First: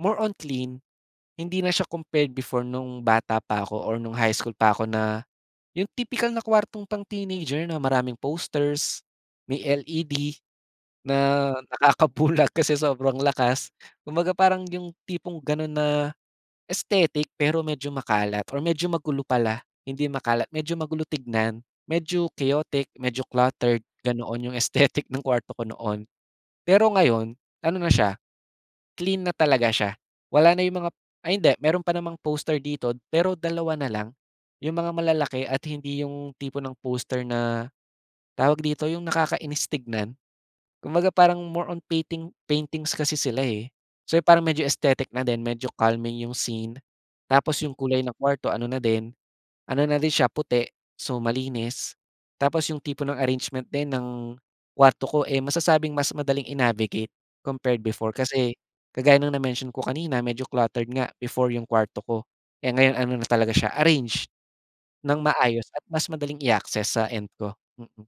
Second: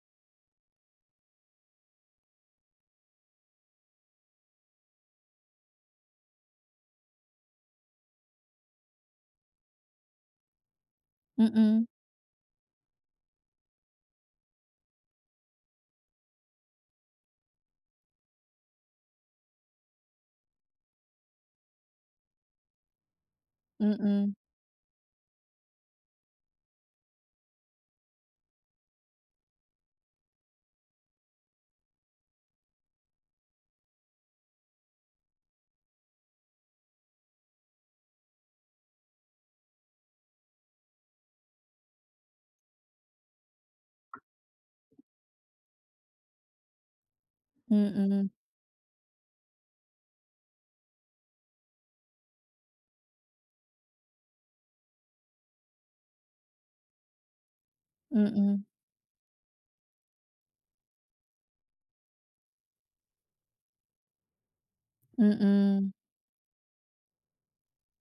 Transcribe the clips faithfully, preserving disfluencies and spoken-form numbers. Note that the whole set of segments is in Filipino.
More on clean. Hindi na siya compared before nung bata pa ako or nung high school pa ko na yung tipikal na kuwartong pang teenager na maraming posters, may LED na Mm. nakakabulag kasi sobrang lakas. Kumbaga, parang 'yong tipong gano'n na aesthetic, pero medyo makalat or medyo magulo pala hindi makalat. Medyo magulo tignan. Medyo chaotic, medyo cluttered, Mm. ganoon 'yong aesthetic ng kwarto ko noon. Pero ngayon ano na siya, clean na talaga siya wala na 'yong mga ay hindi, meron pa namang poster dito, pero dalawa na lang. 'Yong mga malalaki at hindi yung tipo ng poster na tawag dito, 'yong nakakainis tignan. Kumbaga parang more on painting paintings kasi sila, eh. So, parang medyo aesthetic na din, medyo calming 'yong scene tapos 'yong kulay ng Mm. kwarto ano na din, ano na din siya, puti so, malinis. Tapos 'yong tipo ng arrangement din ng kwarto ko, eh, masasabing mas madaling i-navigate compared before. Kasi Mm. kagaya ng na-mention ko kanina medyo cluttered nga before 'yong kwarto ko. Eh, ngayon ano na talaga siya arrange ng maayos at Mm. mas madaling i-access sa end ko, mm.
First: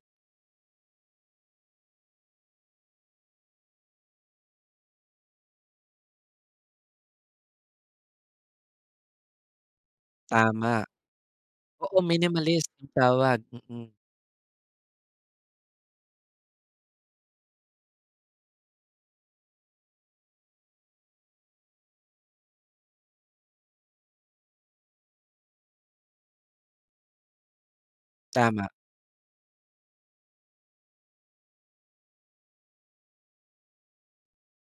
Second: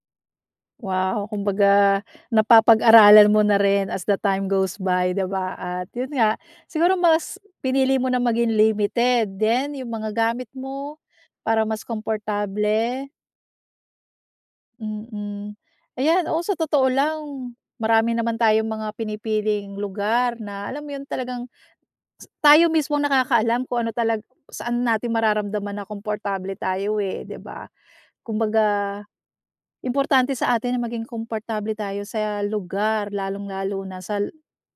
Wow, kumbaga napapag-aralan mo na rin as the time goes by, di ba, at 'yon nga, siguro mas pinili mo na maging limited din 'yong mga gamit Tama. mo para mas Oo, minimalist ang komportable. tawag, mm. Mm. Ayan, oh, sa totoo lang marami naman tayong mga pinipiling lugar na alam mo 'yon talagang tayo mismo ang nakakaalam kung ano talag saan natin mararamdaman na komportable tayo, eh, di ba? Tama. Kumbaga, importante sa atin na maging komportable tayo sa lugar lalong-lalo na sa l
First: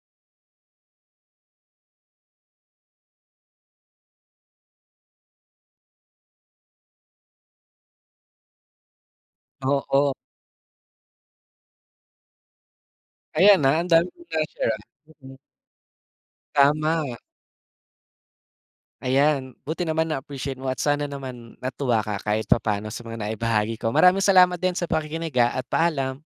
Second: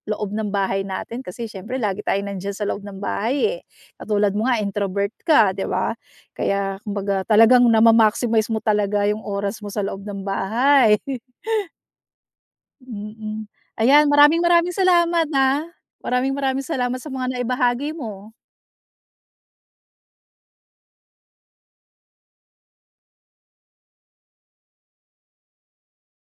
loob ng bahay natin kasi syempre lagi tayong nandiyan sa loob ng bahay, eh. Katulad mo nga introvert ka, di ba? Kaya kumbaga talagang nama-maximize mo talaga 'yong oras mo sa loob Oo. ng bahay. Mm. Ayan, ha, Ayan, andami kong maraming-maraming nai-share, ah, salamat, mm. ah. Maraming-maraming salamat sa Tama. mga naibahagi mo. Ayan. Buti naman na-appreciate mo at sana naman natuwa ka kahit papano sa mga naibahagi ko. Maraming salamat din sa pakikinig, ah, at paalam.